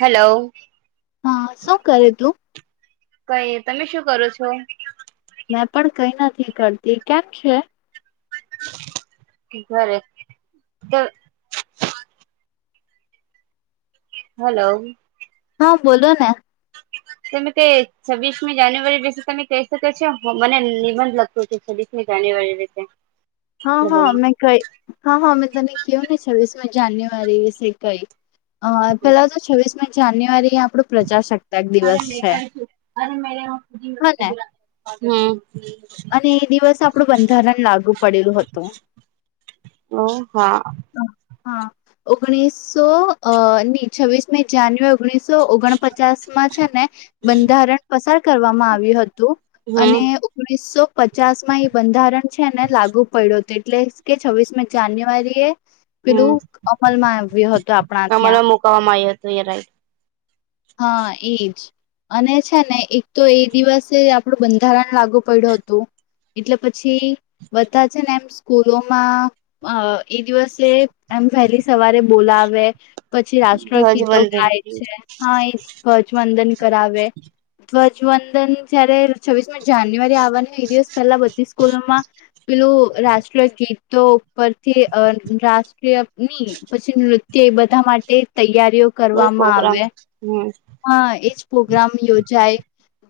Hello. હા, શું કરે તું? કઈ, તમે શું કરો છો? મેં પણ કઈ નથી કરતી. કેમ છે? સ્પીકરે તો હલો હા બોલો ને તમે કે છવીસમી જાન્યુઆરી વિશે તમે કહી શકો છો મને નિબંધ લખતો છે છવ્વીસમી જાન્યુઆરી વિશે હા હા મેં કઈ હા હા મેં તને કેવું ને છવીસ આ જાન્યુઆરી વિશે કઈ અ પેલા તો છવ્વીસ મી જાન્યુઆરી એ આપણો પ્રજાસત્તાક દિવસ છે હ ને હમ્મ અને એ દિવસ આપણું બંધારણ લાગુ પડેલું હતું. ઓ હા હા ઓગણીસો અ ની છવ્વીસમી જાન્યુ ઓગણીસો ઓગણપચાસમાં છે ને બંધારણ પસાર કરવામાં આવ્યું હતું અને હમ ઓ ઓગણીસો પચાસમાં એ બંધારણ છે ને લાગુ પડ્યો તે એટલેશ કે છવીસમી જાન્યુઆરીએ હમ પેલું અમલમાં આવ્યો હતો આપણા ત્યાં અમારા [unintelligible] હા, એજ અને છે ને એક તો એ દિવસે આપણું બંધારણ લાગુ પડ્યું હતું, એટલે પછી બધા છે ને એમ સ્કૂલોમાં એ અ દિવસે એમ વહેલી સવારે બોલાવે. પછી રાષ્ટ્ર ગીતો ગાય છે. હા એ ધ્વજવંદન. કરાવે ધ્વજવંદન જયારે છવ્વીસમી જાન્યુઆરી આવવાનું. એક દિવસ પહેલા બધી સ્કૂલોમાં પેલું રાષ્ટ્રીયગીતો ઉપરથી અ રાષ્ટ્રીય ની પછી નૃત્ય એ બધા માટે તૈયાર. કરવામાં આવે. હમ્મ હા એજ પ્રોગ્રામ યોજાય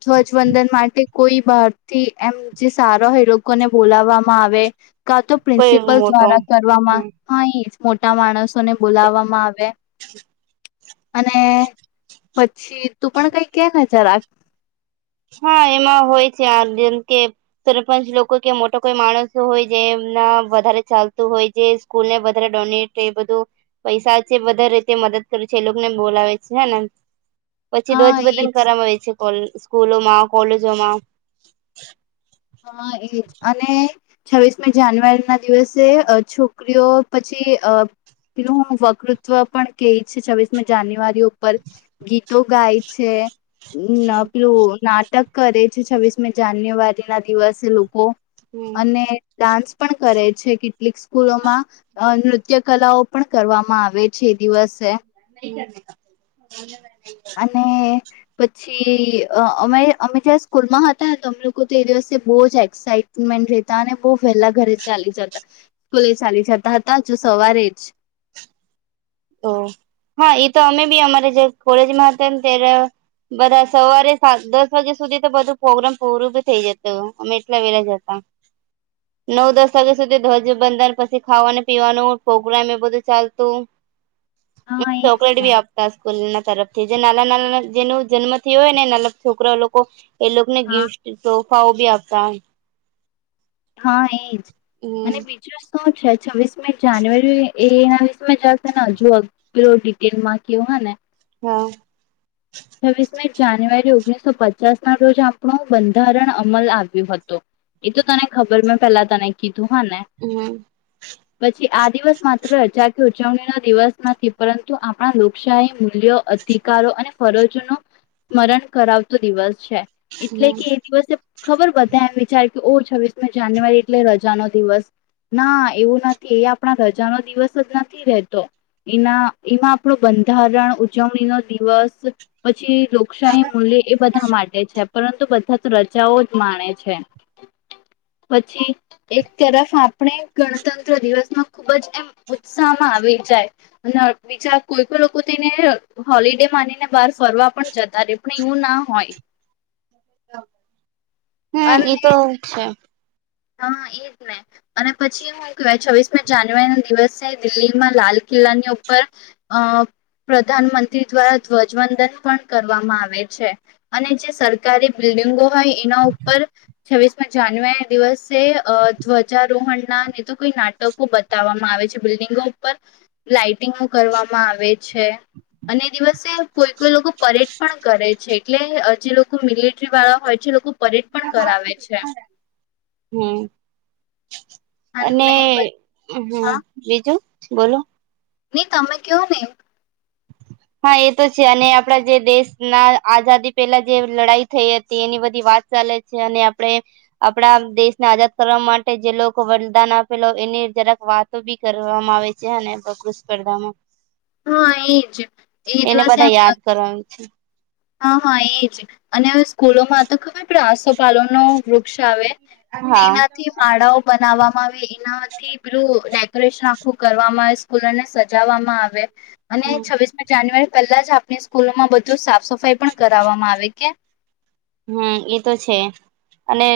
ધ્વજવંદન માટે કોઈ બહાર થી એમ જે સારોહોયે એ લોકોને બોલાવવામાં આવે. કા તો કોઈ પ્રિન્સિપલ મોટો દ્વારા કરવામાં હા એજ મોટા માણસ. ને બોલાવવામાં આવે. અને. પછી તું પણ કંઈ કે જરાક. હા, એમાં હોય છે આ જેમ કે સરપંચ લોકો કે મોટા કોઈ માણસો હોય જે એમના વધારે ચાલતું હોય જે સ્કૂલને વધારે ડોનેટ એ બધું પૈસા છે વધારે રીતે મદદ કરે છે એ લોકોને બોલાવે છે હે. પછી હા ધ્વજવંદન એજ કરવામાં આવે છે. ઓલ. સ્કૂલોમાં- કોલેજોમાં. હા, એજ અને. છવ્વીસમી જાન્યુઆરી ના દિવસે છોકરીઓ, પછી અ પલું હું વકતૃત્વ પણ કહી છે. છવ્વીસમી જાન્યુઆરી ઉપર ગીતો ગાય છે. લ વાયુ નાટક. કરે છે છવ્વીસ મી જાન્યુઆરી. ના દિવસે લોકો. અને ડાન્સ પણ કરે. છે કે. કે સ્કૂલોમાં નૃત્ય. નૃત્ય કલાઓ પણ કરવામાં આવે છે, એ દિવસે. [unintelligible] અને. પછી અમે અમે ત્યા સ્કૂલમાં હતા, તો અમે લોકો તો એ દિવસે બહુ જ એક્સઇટમેન્ટ રહેતા અને બહુ વહેલા ઘરે ચાલી જતા, સ્કૂલે ચાલી જતા હતા, જો સવારે જ. ઓ હા, એ તો અમે બી અમારે જે કોલેજમાં હતા ને ત્યારે બધા સવારે સાત દસ વાગ્યા સુધી તો બધું પ્રોગ્રામ પૂરું બી થઈ જતું. અમે એટલા વહેલા જતા. નવ-દસ વાગ્યા સુધી ધ્વજ બંધન પછી ખાવાનું-પીવાનું પ્રોગ્રામ એ બધું ચાલતું. હા એજ ચોકલેટ ને ભી આપતા સ્કૂલમાં. તરફથી, જે નાના નાના જેનો જન્મ થી હોય ને નાના છોકરા લોકો. એ લોકોને હા ગિફ્ટ તો. પાવ ભી આપતા. હા એજ અને હમ બીજું અચ્છા છવ્વીસ મે જાન્યુઆરી એ એના વિશવ જશે ને હજુ [unintelligible] થયુ અને હા છવ્વીસ મી જાન્યુઆરી ઓગણીસો પચાસ ના રોજ આપણો બંધારણ અમલ આવ્યો હતો એ તો તને ખબર મેં પેલા તને કીધું હા ને હમ પછી આ દિવસ માત્ર હજાર ઉજવણી ના દિવસ નથી પરંતુ આપણા લોકશાહી લીઓ અધિકારો અને ફરોજો નું સ્મરણ કરાવતો દિવસ છે એટલે હમ કે એ દિવસે ખબર બધા એમ વિચાર કે ઓ છવ્વીસમી જાન્યુઆરી એટલે રજા નો દિવસ ના એવું નથી એ આપણા રજાનો દિવસ જ નથી રતો એના એમાં આપણો બંધારણ ઉજવણી નો દિવસ જે લોકશાહી મૂલ્ય એ બધા માટે છે પરંતુ બધા તો રજાઓ જ માણે છે પછી એક તરફ આપણે ગણતંત્ર દિવસમાં ખુબ જ એમ ઉત્સાહમાં આવી જાય અને બીજા કોઈ લોકો તેને હોલિડે માનીને બાર ફરવા પણ જતા રે પણ એવું ના હોય [unintelligible] હમ અને એ તો છે હા એ જ નહી અને પછી હું કવાય છવ્વીસમી જાન્યુઆરી ના દિવસે દિલ્હીમાં લાલ કિલ્લાની ઉપર અ પ્રધાનમંત્રી દ્વારા ધ્વજવંદન પણ કરવામાં આવે છે અને જે સરકારી બિલ્ડિંગો ભાઈ એના ઉપર છવ્વીસ માં જાન્યુઆરી દિવસ તે ધ્વજારોહણ ના ને તો કોઈ નાટકો બતાવવામાં આવે છે બિલ્ડિંગો ઉપર લાાઈટિંગો કરવામાં આવે છે અને દિવસે કોઈ કોઈ લોકો પરેડ પણ કરે છે એટલે જે લોકો મિલિ મીલેટરી વાળા હોય છે એ લોકો પરેડ પણ કરાવે છે. હમ અને હા હમ્મ બીજું બોલો નહી તમે કેવને હા એ તો છે અને આપણા જે દેશના આઝાદી પહેલા જે લડાઈ થઈ હતી એની બધી વાત ચાલે છે અને આપણે આપણા દેશને આઝાદ કરવા માટે જે લોકો વરદાન આપેલો એની જરાક વાતો બી કરવામાં આવે છે હને વકૃત સ્પર્ધામાં હા એજ એ એને દિવસે એમ બધા યાદ કરવાનું છે હા હા એજ અને કુલોમાં તો ખબર પેલો આસો પાલોન નો વૃક્ષ આવે હા તેનાથી માળાઓ બનાવામાં માવે એ એના થી પેલું ડેકોરેશન આખું કરવામાં આવે ફૂલોને સજાવવામાં આવે. અને હમ છવ્વીસમી જાન્યુઆરી પેલા જ આપણી સ્કૂલમાં બધું સાફ સફાઈ કાંઈ પણ કરાવવામાં આવે કે હમ્મ એ તો છે અને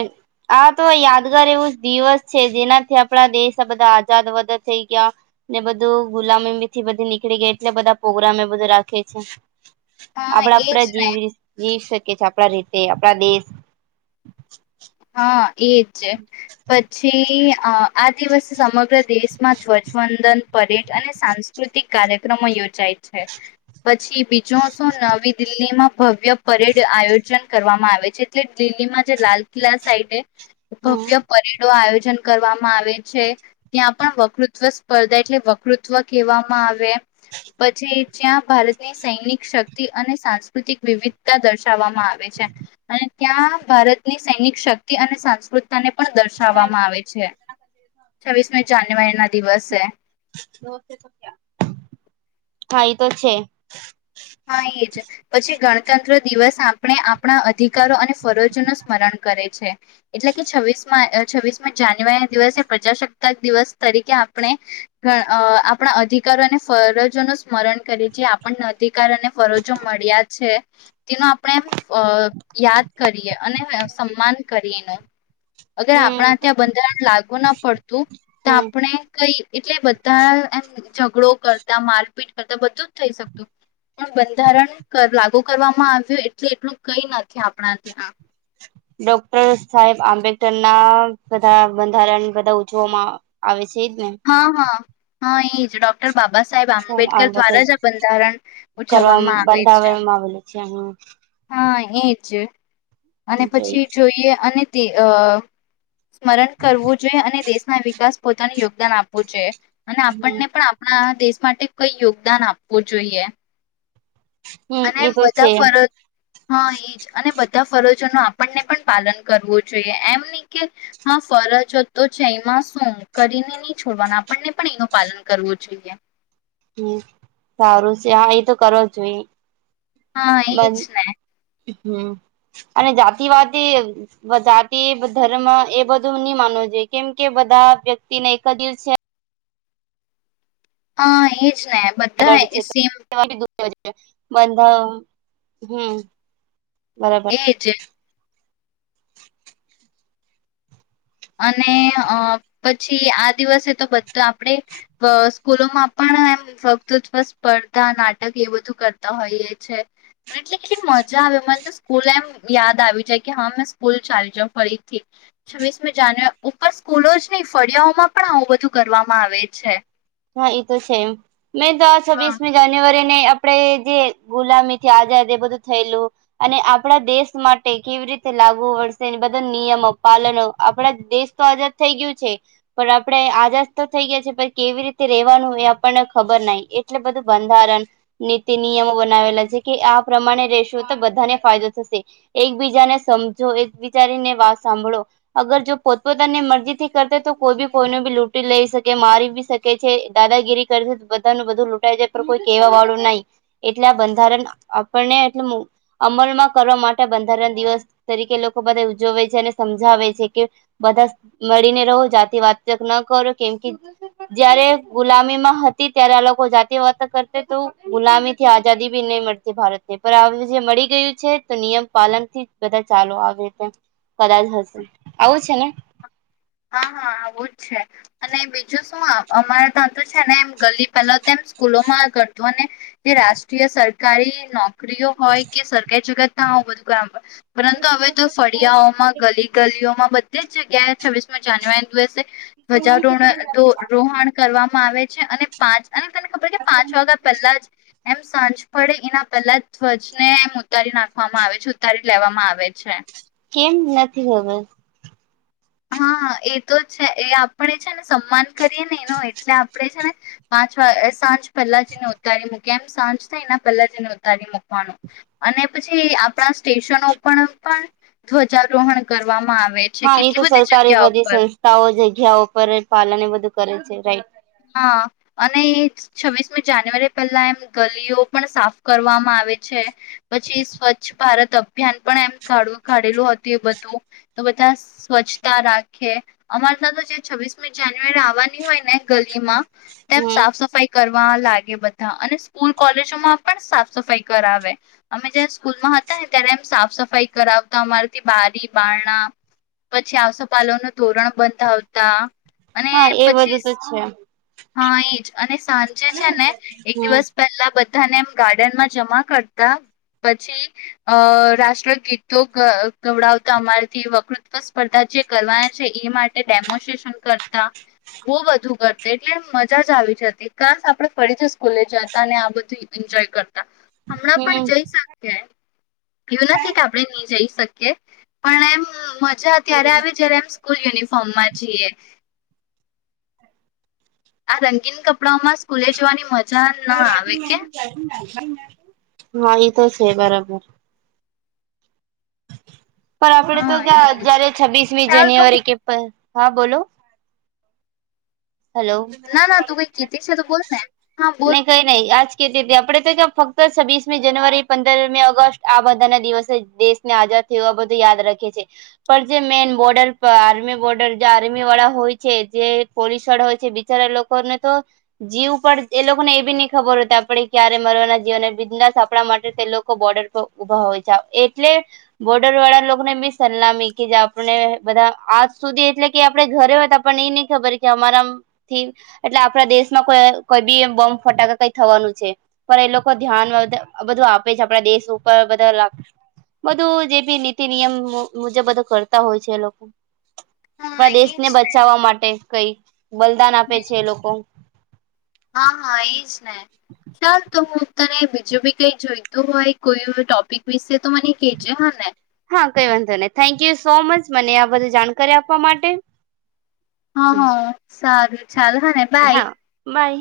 આ તો યાદગાર એવું દિવસ છે જેનાથી આપણા દેશ આ બધા આઝાદ એવા થઈ ગયા ને બધું ગુલામીથી બધી નીકળી ગયા એટલે બધા પોગ્રામને બધું રાખે છે. હા આપડા આપડે એજ ને જીવી જીવી શક કે છે આપણા રી તે આપણા દેશ હ. એજ છે પછી આ આ દિવસે સમગ સમગ્ર દેશમાં ધ્વજવંદન પરેડ અને સાંસ્કૃતિક કાર્યક્રમો યોજાય છે બધ પછી બીજોશુ નવી દિલ્હીમાં ભવ્ય પરેડ આયોજન કરવામાં આવે છે એટલે દિલ્હીમાં જે લાલ પેલા સાઈડે હમ ભવ્ય પરેડો આયોજ જન કરવામાં આવે છે ત્યાં પણ વકૃત્વ સ્પર્ધા એટલે વકૃત્વ કહેવામાં આવે પછી જ્યાં ભારતની સૈનિક શક્તિ અને સાંસ્કૃતિક વિવિધતા દર્શાવવામાં આવે છે અને ત્યાં ભારત ની સૈનિક શક્તિ અને સંસ્કૃતતાને પણ દર્શાવવામાં આવે છે છવ્વીસમી જાન્યુઆરી ના દિવસે હા ઈ તો છે. હા એ જ પછી ગણતંત્ર દિવસ આપણે આપણા અધિકારો અને ફરજોનું સ્મરણ કરે છે એટલે કે છવ્વીસમા છવ્વીસમી જાન્યુઆરી ના દિવસે પ્રજાસત્તાક દિવસ તરીકે આપણે અ આપણા અધિકારો અને ફરજોનું સ્મરણ કરીએ છેએ જે આપણ કાર અને ફરજો મળ્યા છે. તેનો આપણે અ યાદ કરીએ અને સન્માન કરીનો અગર હમ આપણા ત્યાં બંધારણ લાગુ ના પડતું તો હમ આપણે કઈ એટલે બધા એમ ઝઘડો કરતા મારપીટ કરતા બધું જ થઈ શકતું. પણ બંધારણ કર લાગુ કરવામાં આવ્યું એટલું એટલું કઈ નથી આપણા ત્યાં. ડોક્ટર સાહેબ આંબેડકર ના બધા બંધારણ બધા ઉજવવામાં આવે છે. એજ ને હ હ. હા એજ ડોક્ટર બાબા સાહેબ કરવા આંબેડકર દ્વારા જ આ બંધારણ ઉજવવામાં આવે છે બંધાવવામાં આવેલું છે હા. એ જ. અને જોઈ પછી જોઈએ અને તે અ. સ્મરણ કરવું જોઈએ અને દેશના વિકાસ પોતાની યોગ ાન આપવું છે અને આપણને પણ આપણા દેશ માટે કઈ યોગદાન આપવું જોઈએ હમ અને એ એમ તો બધા છે ફરજ હા એજ અને બધા બધા ફરજો ન આપણને પણ પાલન કરવું જોઈએ એમ નહી કે હા ફરજો તો છે એમાં શું કરીને નહી છોડવાનું આપણને પણ એનું પાલન કરવું જોઈએ હમ સારું છે હા એ તો કરો જો હા એજ હમ અને જાતિવાદી જાતિ ધર્મ એ બધું નહી માનવું જોઈએ કેમ કે બધા વ્યક્તિને એક દિવ છે હા એ ને બધા બ્લડ એ સમ છે બંધા હમ બરાબર એજ અને પછી આ દિવસે તો બધા આપણેે સ્કૂલોમાં પણ એમ વકૃત્વ સ્પર્ધા નાટક એ બધું કરતા હોઈએ છે એટલે કેલી મજા આવે મને તો સ્કૂલ એમ યાદ આવી જાય કે હા મેં સ્કૂલ ચાલી જાાવ ફરીથી છ જ ઉપર સ્કૂલો જ નહી ફળિયાઓમાં પણ આવું બધું કરવામાં આવે છે હા એ તો સેમ મેં તો આ હા છીસ જ્યરી આપડણે જે ગુલામી થી આઝાદ એ બધું થયેલું અને આપણા દેશ માટે કેવી રીતે લાગુ વડશે બધા નિયમો પાલનો આપણા દેશ તો આઝાદ થઈ ગયું છે પણ આપણે આઝાદ તો થઈ ગયા છે પણ કેવી રીતે રવાનું એ આપણને ખબર ન એટલે બધું બંધારણ નીતિ નિયમો બનાવેલા છે કે આ પ્રમાણે રશો તો બધાને ફાયદો થશે એકબીજાને સમજો એક બીજારીને વાત સાંભળો અગર જો પોતપોતાની મરજી થી કર તો કોઈ બી કોઈ બી લૂટી લઈ શકે મારીી શકે દાદાગીરી કરે છે બધા નું બધું લૂંટાઈ જાય પણ કોઈ કેહેવા વાળું નહી એટલે આ બંધારણ આપણને એટ અમલમાં કરવા માટે બંધારણ દિવસ તરીકે લોકો બધા ઉજવે છે અને સમજાવે છે કે બધા મળીને રહો જાતી વાતચ ન કરો કેમ કે જયારે ગુલામીમાં હતી ત્યારે આ લોકો જાતિ વાત કરતા તો ગુલામી થી આઝાદી બી નહી મળતી ભારત પણ જે મળી ગયું છે તો નિયમ પાલન થી બધા ચાલુ આવેીતે કદાચ હશે આવું છે ને હા હા આવું જ છે અને બીજું શું અમારે ત તો છે ને એમ ગલી પહેલા તો એમ સ્કૂલોમાં કરતું અને જે રાષ્ટ્રીય સરકારી નોક નોકરી ઓ હોય કે સરકારી જગત [unintelligible] પરંતુ હવે તો ફળિયાઓમાં ગલી ગલીઓમાં બધા તે જગ્યાએ છવ્વીસમમાં જાનુઆરી દિવસે ધ્વજારોણ રોહણ કરવા મા આવે છે અને પાંચ અને તને ખબર કે પાંચ વાગ્યા પહેલા જ એમ સાંજ પડે એના પહેલા ધ્વજ ને એમ ઉતારી નાખવામાં આવે છે ઉતારી લેવામાં આવે છે કેમ નથી ખબર હા એ તો છે એ આપણે છે ને સન્માન કરીએ ને એનો એટલે આપણે છે ને પાંચ વાગ સાંજ પહેલા જને ઉતારી મૂકી એમ સાંજ થાય એના પહેલા જને ઉતારી મૂકવાનું અને પછી આપણા સ્ટેશનો પણ પણ ધ્વજારોહણ કરવામાં આવે છે હા કે તો સરકારારે બધી સંસ્થાઓ જ્યા જ્યાં પર પાલન એ બધું કરે છે રાઈટ હા અને છવિશમી જાન્યુઆરી પહેલા એમ ગલીઓ પણ સાફ કરવામાં આવે છે પછી સ્વચ્છ ભારત અભિયાન પણ એમ કા કાઢેલું હતું એ બધું તો બધા સ્વચ્છતા રાખે અમાર ત તો જે છવ્વીસમી જાન્યુઆરી આવવાની હોય ને ગલીમાં તેમ હમ સાફ સફાઈ કર લાગે બધા અને સ્કૂલ કોલેજોમાં પણ સાફ સફાઈ કરાવે અમે જય સ્કૂલમાં હતા ને ત્યારે એમ સાફ સફાઈ કરાવતા અમારેથી બારી બારણા પછી આસોપાલો નું ધોરણ બંધ આવતા હા એ બધું તો છે હા એજ અને સાંજે છે ને એક હમ દિવસ પહેલા બધા બધાને એમ ગાર્ડનમાં જમા કરતા પછી અ રાષ્ટ્ર ગીતો ગવડાવતા અમારેથી વકૃત્વ સ્પર્ધા જે કરવાના છે એ માટે ડેમોસ્ટ્રેશન કરતા બહ બધું કરતા એટલે મજા જ આવી જ હતી ખાસ આપડે ફરીથી સ્કૂલે જતા અને આ બધું એન્જોય કરતા હમણાં પણ હમ જઈ શક્યે એવું નથી કે આપડણે નહી જઈ શકીએ પણ એમ મ મજા ત્યારે આવે જયારે એમ સ્કૂલ યનિફોર્મ માં જીએ આ રંગીન કપડાઓ માં સ્કૂલે જોવાની મ જાન ના આવે કેમ હ એ તો છે બરાબર પણ આપડે તો હા એજ ક્યાંજ્યારે છવ્વીસમી ચાલ તો જાન્યુઆરી કે પ હા બોલો હલો ના ના તું કઈ કીધું છે તો બોલ ને હા બોલ નહી કઈ નહી આજ આપડે તો કે ફક્ત છવ્વીસમી જાનુઆરી પંદરમી ઓગસ્ટ આ બધા ના દિવસે દેશને આઝાદ થય આ બધું યાદ રાખેી પણ જે મેન બોર્ડર પર આર્મી બોર્ડર જે આર્મી વાળા હોય છે જે પોલીસ હોય છે બિચારા લોકોને તો જીવ પણ એ લોકોને એ બી નહી ખબર હો આપણે ક્યારે મરવાના જીવને બિઝનેસ આપણા માટે તે લોકો બોર્ડર પર ઉભા હોય છે એટલે બોર્ડર વાળા લોકોને બી સલામી કે જે આપણે બધા આજ સુધી એટલે કે આપડે ઘરે હોય તો આપણને એ નહી ખબર કે અમારા થી એટ આપણા દેશમાં કો કોઈ બી બોમ્બ ફટાકા કઈ થવાનું છે પણ એ લોકો ધ્યાન બધું આપે છે આપણા દેશ ઉપર બધા બધું જે બી નીતિ નિયમ મુજબ બધું કરતા હોય છે એ લોકો હા આપણા એજ દેશને બચાવવા માટે કઈ બલિદાન આપે ને છે લોકો હા હા એજ ના ચાલ તો હું તને બીજું બી કઈ જોઈતું હોય કોઈ ટોપિક વિશે તો મને કેજે હા ને હા કઈ વાંધો નહી થેન્કયુ સો મચ મને આ બધી જાણકારી આપવા માટે હા હા સારુ ચાલ હ ને હા બાય બાય